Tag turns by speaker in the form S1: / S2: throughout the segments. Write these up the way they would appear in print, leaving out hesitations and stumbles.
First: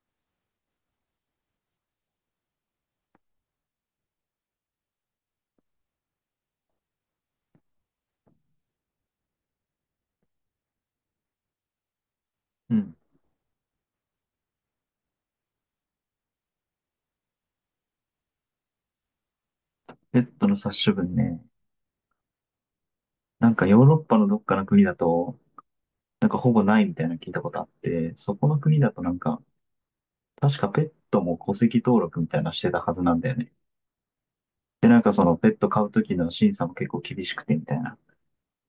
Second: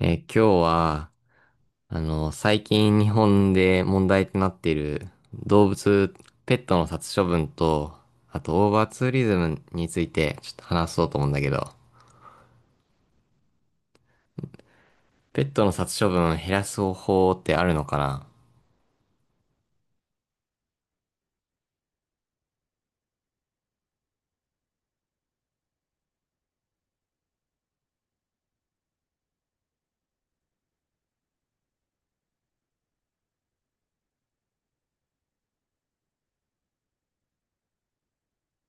S1: 今日は、最近日本で問題となっている動物、ペットの殺処分と、あとオーバーツーリズムについてちょっと話そうと思うんだけど、
S2: うん。
S1: ペットの殺処分を減らす方法ってあるのかな？
S2: ペットの殺処分ね。なんかヨーロッパのどっかの国だと、なんかほぼないみたいなの聞いたことあって、そこの国だとなんか、確かペットも戸籍登録みたいなのしてたはずなんだよね。で、なんかそのペット飼う時の審査も結構厳しくてみたいな。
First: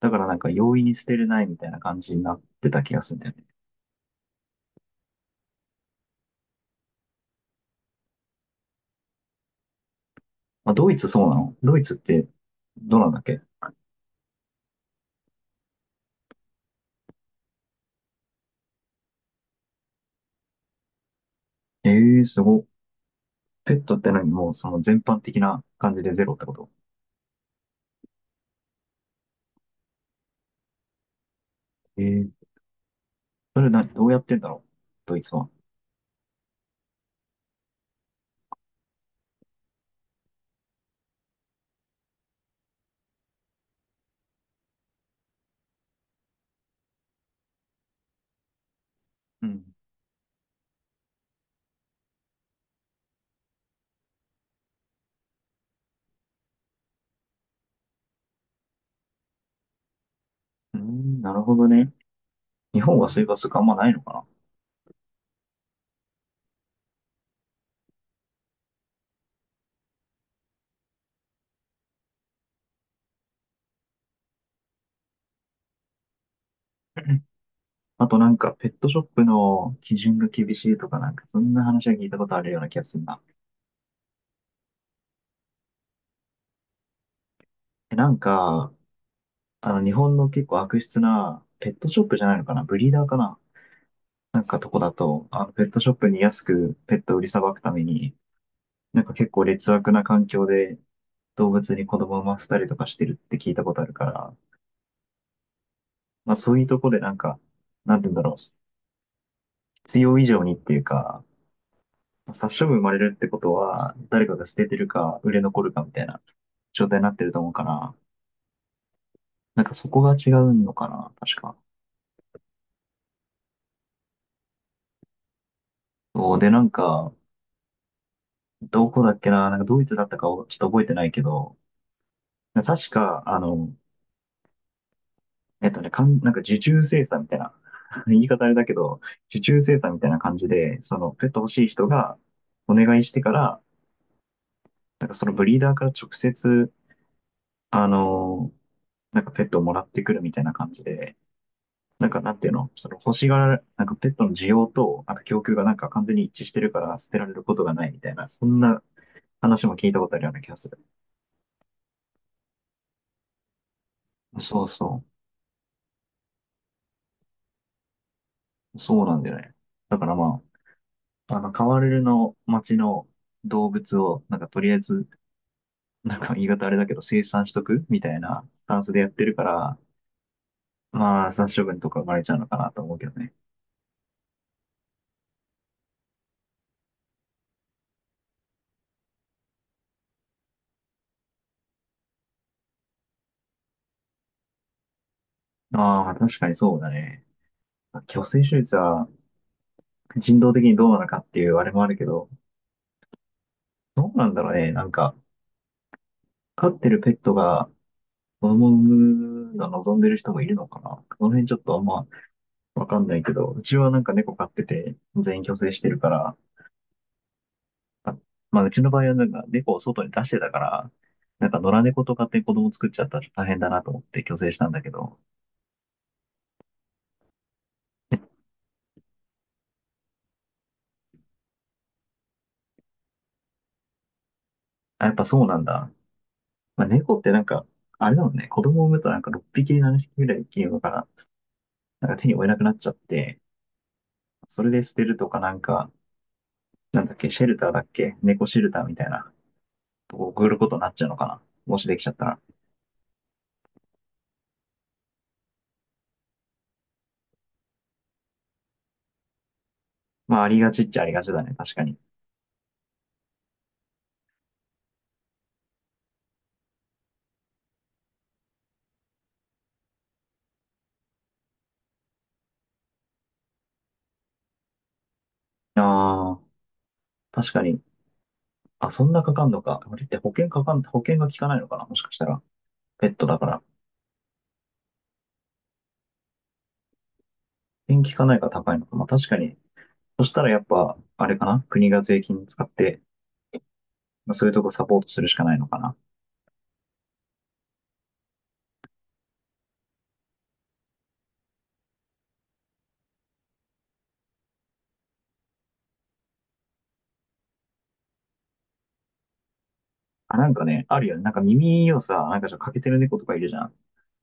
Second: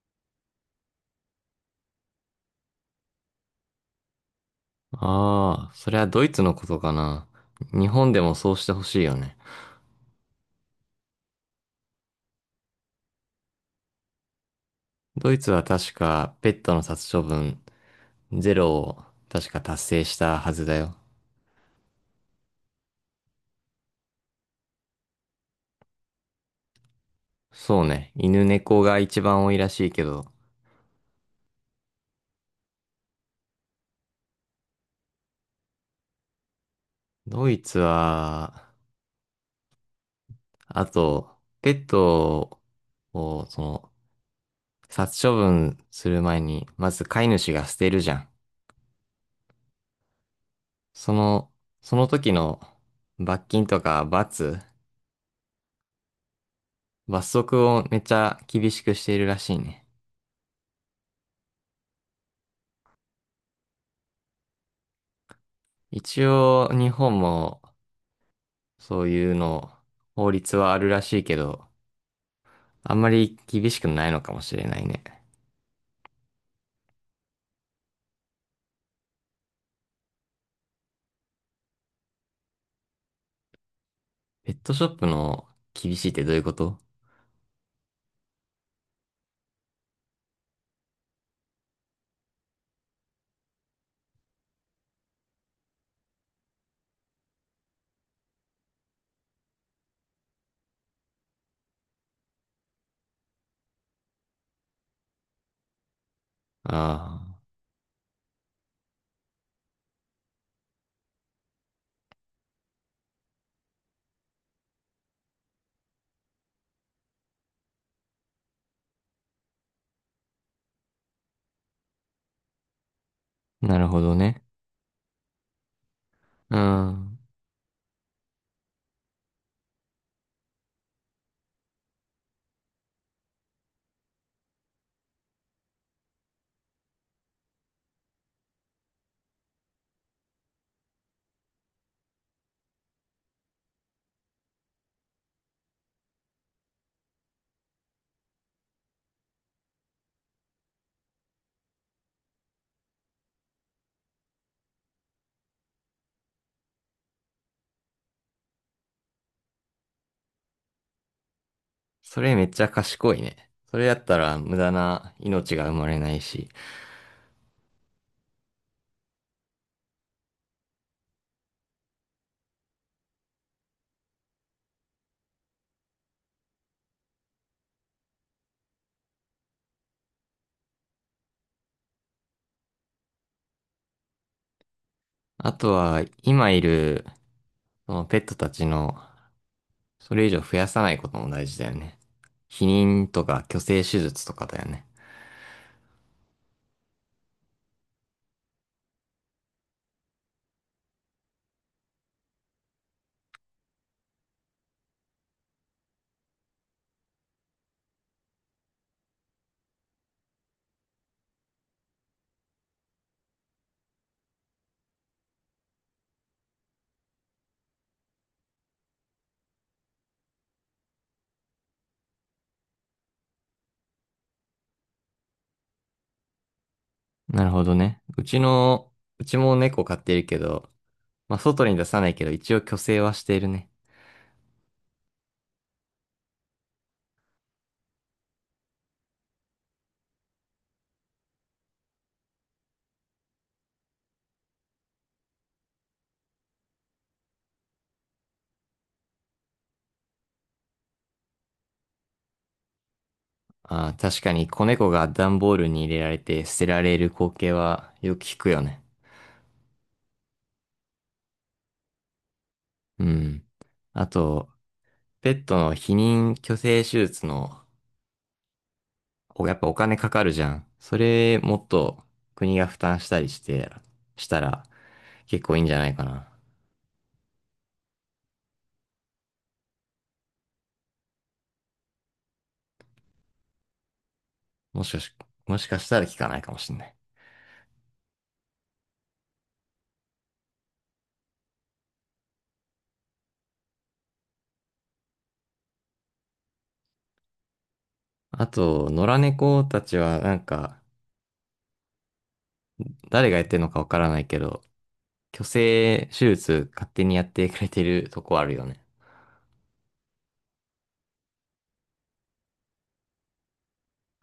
S2: だからなんか容易に捨てれないみたいな感じになってた気がするんだよね。
S1: ああー、それはドイツのことかな。日本でもそうしてほしいよね。
S2: まあ、ドイツそうなの。ドイツってどうなんだっけ？
S1: ドイツは確かペットの殺処分ゼロを確か達成したはずだよ。
S2: ええー、すごっ。ペットって何？もうその全般的な感じでゼロってこと？
S1: そうね。犬猫が一番多いらしいけど、
S2: ええー、それな、どうやってんだろう、ドイツは。
S1: ドイツは、あと、ペットを、殺処分する前に、まず飼い主が捨てるじゃん。
S2: うん。
S1: その、その時の罰金とか罰則をめっちゃ厳しくしているらしいね。
S2: うーん、なるほどね。日本はそういう罰則あんまないのか
S1: 一応、日本もそういうの、法律はあるらしいけど、あんまり厳しくないのかもしれないね。
S2: な。 あとなんか、ペットショップの基準が厳しいとかなんか、そんな話は聞いたことあるような気がするな。
S1: ペットショップの厳しいってどういうこと？
S2: なんか、あの、日本の結構悪質な、ペットショップじゃないのかな、ブリーダーかな、なんかとこだと、あの、ペットショップに安くペットを売りさばくために、なんか結構劣悪な環境で動物に子供を産ませたりとかしてるって聞いたことあるから、まあそういうとこでなん
S1: あ
S2: か、なんて言うんだろう。必要以上にっていうか、殺処分生まれるってことは、誰かが捨ててるか、売れ残るかみたいな状態になってると思うから、なんかそこが違うのかな、確か。
S1: あー、なるほどね。
S2: そうで、
S1: う
S2: なんか、
S1: ん。
S2: どこだっけな、なんかドイツだったかをちょっと覚えてないけど、確か、あの、なんか受注生産みたいな、言い方あれだけど、受注生産みたいな感じで、そのペット欲しい人がお願いしてから、なんかそのブリーダーから直接、あの、なんかペットをもらってくるみたいな感じで、なんか、なんていうの、その欲しがら、なんかペットの需要と、あと供給がなんか完全に一致してるから捨てられることがないみたいな、そんな話も聞いたことあるような気がする。
S1: それめっちゃ賢いね。それやったら無
S2: そう
S1: 駄
S2: そ
S1: な命が生まれないし。
S2: う。そうなんだよね。だからまあ、あの、カワレルの町の動物を、なんかとりあえず、なんか言い方あれだけど生産しとくみたいなスタンスでやってるから、まあ、殺処分とか生まれちゃうのかなと思うけどね。
S1: あとは、今いる、そのペットたちの、それ以上増やさないことも大事だよね。避妊とか去勢手術とかだよね。
S2: ああ、確かにそうだね。去勢手術は人道的にどうなのかっていうあれもあるけど、どうなんだろうね。なんか、飼ってるペットが子供を産むの望んでる人もいるのかな。この辺ちょっとあんまわかんないけど、うちはなんか猫飼ってて全員去勢してるから、あまあうちの場合はなんか猫を外に出してたから、なんか野良猫とかって子供作っちゃったら大変だなと思って去勢したんだけど、
S1: なるほどね。うちも猫飼ってるけど、まあ、外に出さないけど、一応去勢はしているね。
S2: あ、やっぱそうなんだ。まあ、猫ってなんか、あれだもんね、子供を産むとなんか6匹、7匹ぐらい生きるのから、なんか手に負えなくなっちゃって、それで捨てるとかなんか、なんだっけ、シェルターだっけ、猫シェルターみたいな送ることになっちゃうのかな。もしできちゃったら。
S1: ああ、確かに子猫が段ボールに入れられて捨てられる光景はよく聞くよね。
S2: まあ、ありがちっちゃありがちだね。確かに。
S1: うん。あと、ペットの避妊去勢手術のおやっぱお金かかるじゃん。それもっと国が負担したりして、したら結構いいんじゃないかな。
S2: ああ、確かに。あ、そんなかかんのか。あれって保険が効かないのかな。もしかしたら。ペットだから。
S1: もしかし、もしかしたら効かないかもしんない。
S2: 保険効かないから高いのか。まあ、確かに。そしたらやっぱ、あれかな。国が税金使って、まあ、そういうとこサポートするしかないのかな。
S1: あと、野良猫たちはなんか、誰がやってるのかわからないけど、去勢手術勝手にやってくれてるとこあるよね。
S2: あ、なんかね、あるよね。なんか耳をさ、なんかちょっと欠けてる猫とかいるじゃん。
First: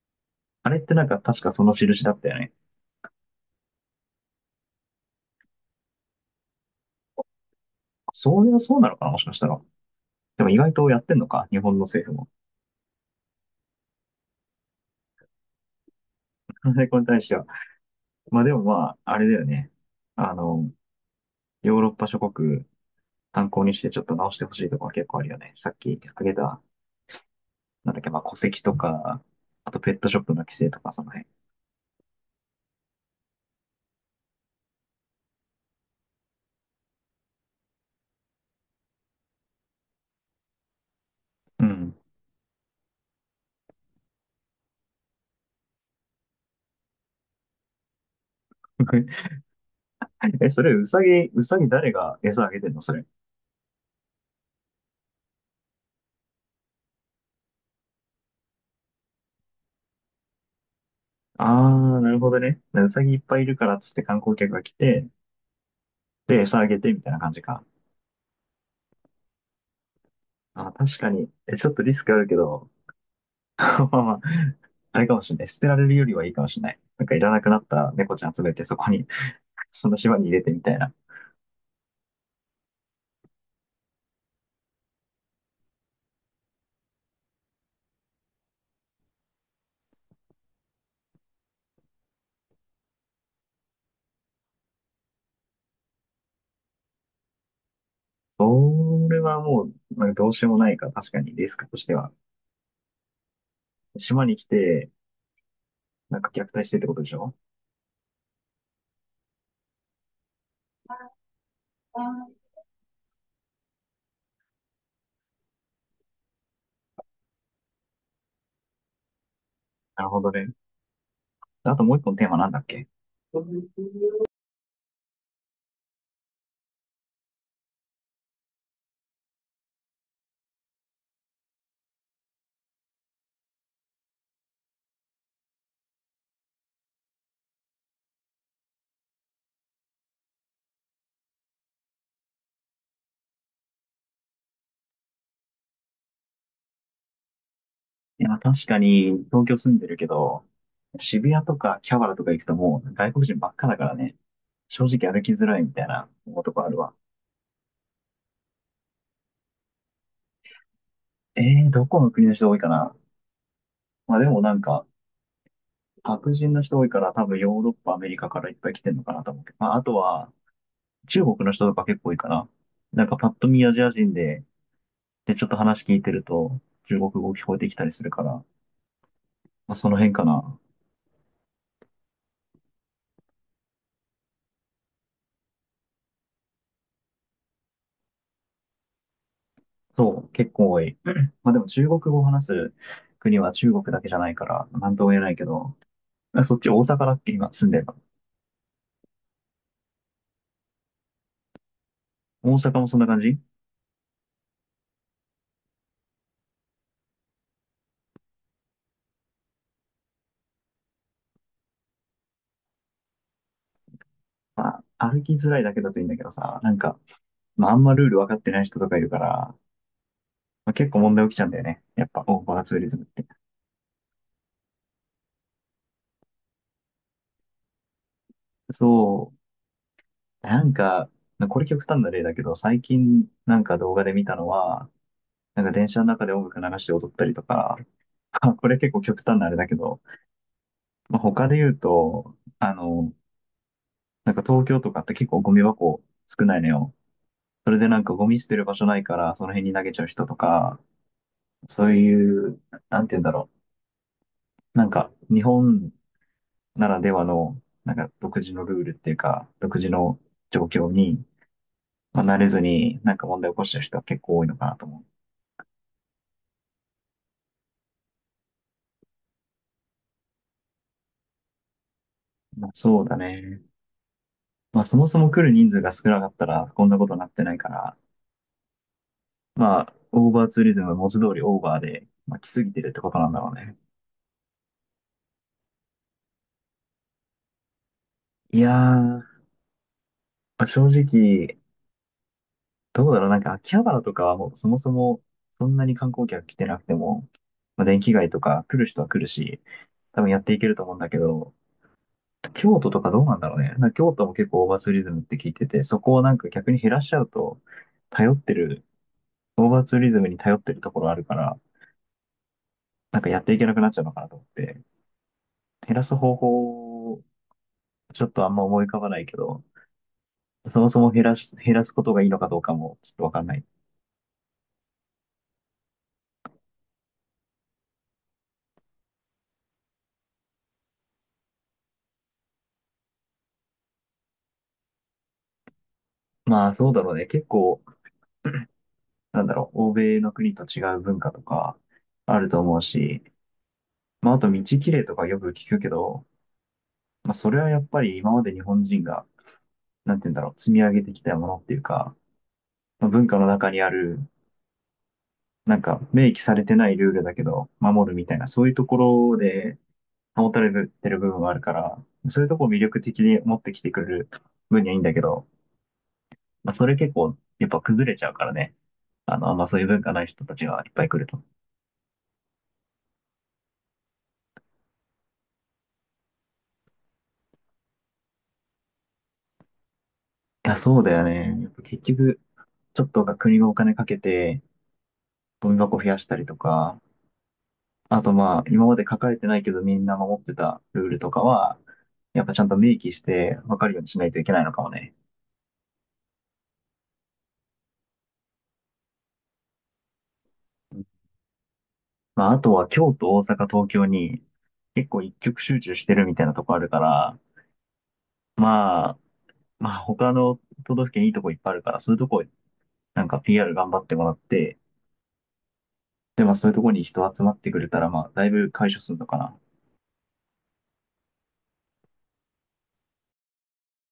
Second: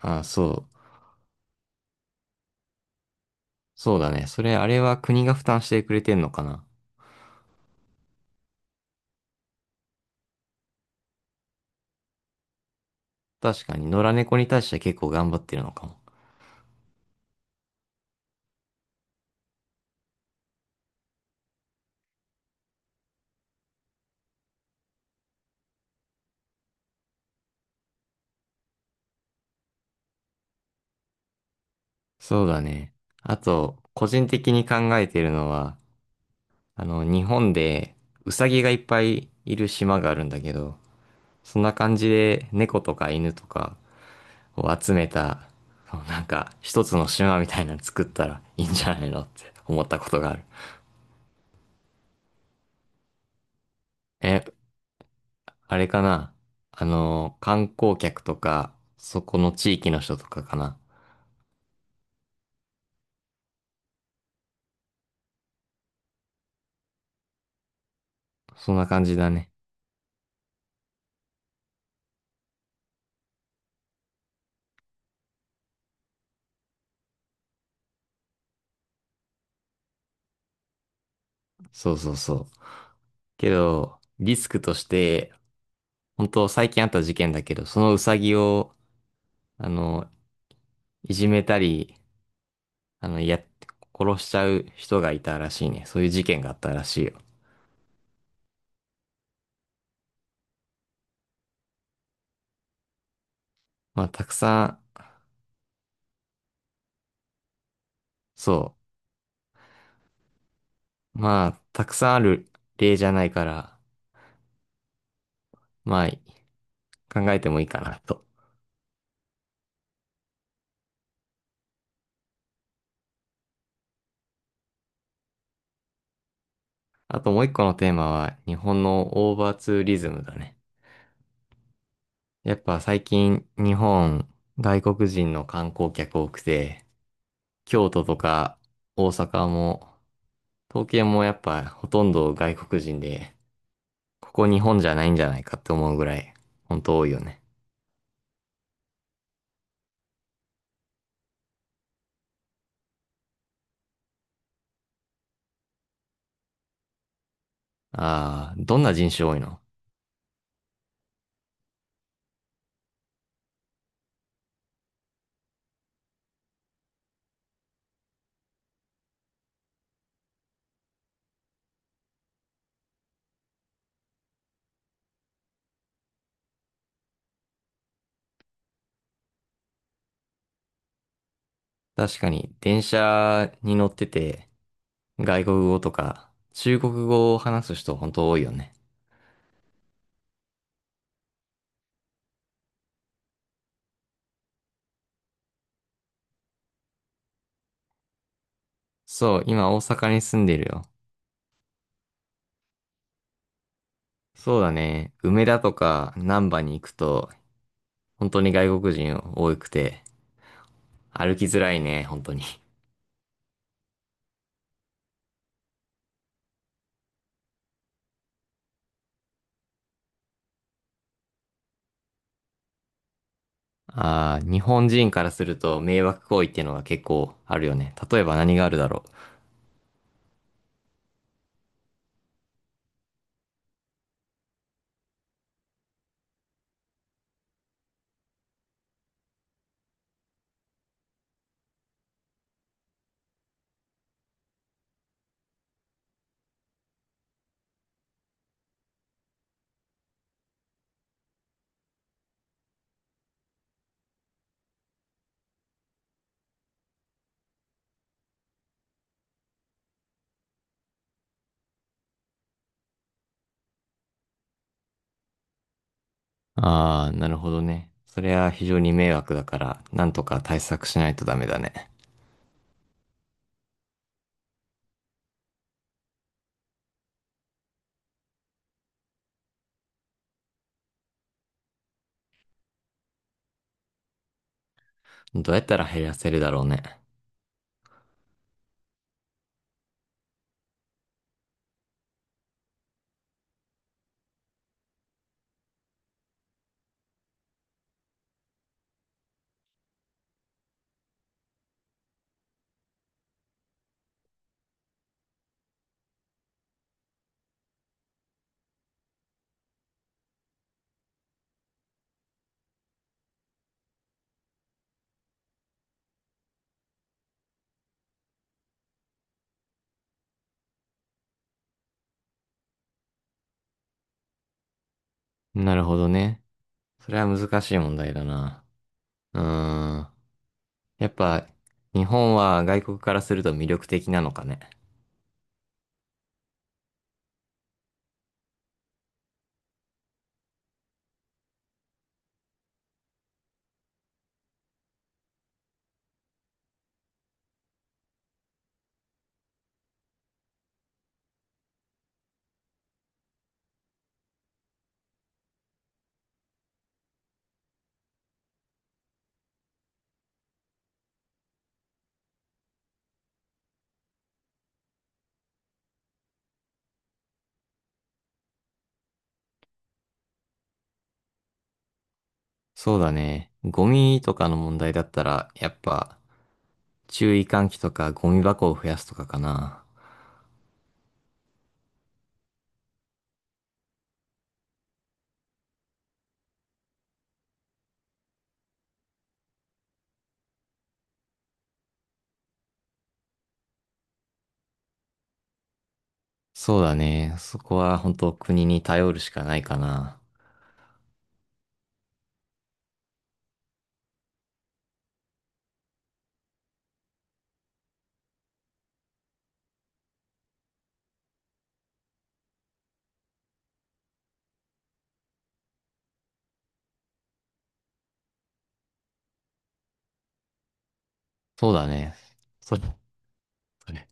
S1: ああ、そ
S2: あ
S1: う。
S2: れってなんか確かその印だったよね。
S1: そうだね。あれは国が負担してくれてんのかな。
S2: そういう、そうなのかな、もしかしたら。でも意外とやってんのか、日本の政府も。
S1: 確かに、野良猫に対しては結構頑張ってるのかも。
S2: これに対しては。まあでもまあ、あれだよね。あの、ヨーロッパ諸国参考にしてちょっと直してほしいとこは結構あるよね。さっき挙げた、なんだっけ、まあ戸籍とか、あとペットショップの規制とかその辺。
S1: そうだね。あと、個人的に考えてるのは、日本でウサギがいっぱいいる島があるんだけど、そん
S2: う
S1: な
S2: ん。
S1: 感じで猫とか犬とかを集めた、そうなんか一つの島みたいなの作ったらいいんじゃないのっ て思ったことがある。
S2: え、それ、うさぎ、うさぎ誰が餌あげてんの、それ？
S1: え、あれかな観光客とか、そこの地域の人とかかな？
S2: ああ、なるほどね。うさぎいっぱいいるからっつって観光客が来て、で、餌あげてみたいな感じか。
S1: そんな感じだね。
S2: あー、確かに。え、ちょっとリスクあるけど、まあまあ、あれかもしれない。捨てられるよりはいいかもしれない。なんかいらなくなった猫ちゃん集めてそこに、その島に入れてみたいな。
S1: そうそうそう。けど、リスクとして、本当最近あった事件だけど、そのウサギを、あの、いじめたり、あの、や殺しちゃう人がいたらしいね。そういう事件があったらしいよ。
S2: それはもう、なんかどうしようもないか、確かにリスクとしては。
S1: まあ、た
S2: 島
S1: く
S2: に来
S1: さ
S2: て、
S1: ん、
S2: なんか虐待してってことでしょ？
S1: そう。まあ、たくさんある例じゃないから、まあ、考えてもいいかなと。
S2: なるほどね。あともう一個のテーマなんだっけ？
S1: あともう一個のテーマは、日本のオーバーツーリズムだね。やっぱ最近、日本、外国人の観光客多くて、京都とか大阪も、東京もやっぱほとんど外国人で、ここ日本じゃないんじゃないかって思うぐらい、本当多いよね。
S2: いや、確かに東京住んでるけど、渋谷とかキャバラとか行くともう外国人ばっかだからね、正直歩きづらいみたいな思とこあるわ。
S1: ああ、どんな人種多いの？
S2: えどこの国の人多いかな。まあでもなんか、白人の人多いから多分ヨーロッパ、アメリカからいっぱい来てんのかなと思うけど、まああとは中国の人とか結構多いかな。なんかパッと見アジア人で、で、ちょっと話聞いてると、中国語聞こえてきたりするから、まあ、その辺かな。
S1: 確かに、電車に乗ってて、外国語とか、中国語を話す人本当多いよね。
S2: そう、結構多い。まあでも中国語を話す国は中国だけじゃないから、なんとも言えないけど、まあそっち大阪だっけ、今住んでるの？
S1: そう、今大阪に住んでるよ。
S2: 大阪もそんな感じ？
S1: そうだね。梅田とか難波に行くと、本当に外国人多くて、歩きづらいね、本当に。
S2: まあ、歩きづらいだけだといいんだけどさ、なんか、まああんまルール分かってない人とかいるから、まあ、結構問題起きちゃうんだよね。やっぱ、オーバーツーリズムって。
S1: ああ、日本人からすると迷惑行為っていうのが結構あるよね。例えば何があるだろ
S2: そう、なんか、これ極端な例だけど、最近なんか動画で見たのは、なんか電車の中で音楽流して踊ったりとか、これ結構極端なあれだけど、まあ、他で言うと、あの、なんか東京とかって結構ゴミ箱少ないのよ。それでなんかゴミ捨てる場所ないからその辺に投げちゃう人とか、そういう、なんて言うんだろう。なんか日本ならではの、なんか独自のルールっていうか、独自の状況に、まあ、慣れずになんか問題を起こしてる人は結構多いのかなと思
S1: う。ああ、なるほどね。それは非常に迷惑だから、なんとか対策しないとダメだね。
S2: う。まあ、そうだね。まあそもそも来る人数が少なかったらこんなことになってないから、まあ、オーバーツーリズムの文字通りオーバーで、まあ、来すぎてるってことなんだろうね。
S1: どうやったら減らせるだろうね。
S2: いやー、まあ、正直、どうだろう、なんか秋葉原とかはもうそもそもそんなに観光客来てなくても、まあ、電気街とか来る人は来るし、多分やっていけると思うんだけど、京都とかどうなんだろうね。なんか京都も結構オーバーツーリズムって聞いてて、そこをなんか逆に減らしちゃうと、頼ってる、オーバーツーリズムに頼ってるところあるから、なんかやっていけなくなっちゃうのかなと思って、減らす方法、ちょっとあんま思い浮かばないけど、そもそも減らすことがいいのかどうかもちょっとわかんない。
S1: なるほどね。それは難しい問題だな。うーん。やっぱ、日本は外国からすると魅力的なのかね。
S2: まあそうだろうね。結構、なんだろう、欧米の国と違う文化とかあると思うし、まああと道きれいとかよく聞くけど、まあそれはやっぱり今まで日本人が、なんて言うんだろう、積み上げてきたものっていうか、まあ文化の中にある、なんか明記されてないルールだけど守るみたいな、そういうところで保たれてる部分はあるから、そういうとこを魅力的に持ってきてくれる分にはいいんだけど、まあそれ結構やっぱ崩れちゃうからね。あの、あんまそういう文化ない人たちがいっぱい来ると。い
S1: そうだね。ゴミとかの問題だったら、やっぱ、注意喚起とかゴミ箱を増やすとかかな。
S2: や、そうだよね。やっぱ結局、ちょっとが国がお金かけて、ゴミ箱増やしたりとか、あとまあ、今まで書かれてないけどみんな守ってたルールとかは、やっぱちゃんと明記して分かるようにしないといけないのかもね。
S1: そうだね。そこは本当国に頼るしかないかな。
S2: まあ、あとは京都、大阪、東京に結構一極集中してるみたいなとこあるから、まあ、まあ他の都道府県いいとこいっぱいあるから、そういうとこなんか PR 頑張ってもらって、で、まあそういうとこに人集まってくれたら、まあだいぶ解消するのかな。
S1: そうだね。それ、それ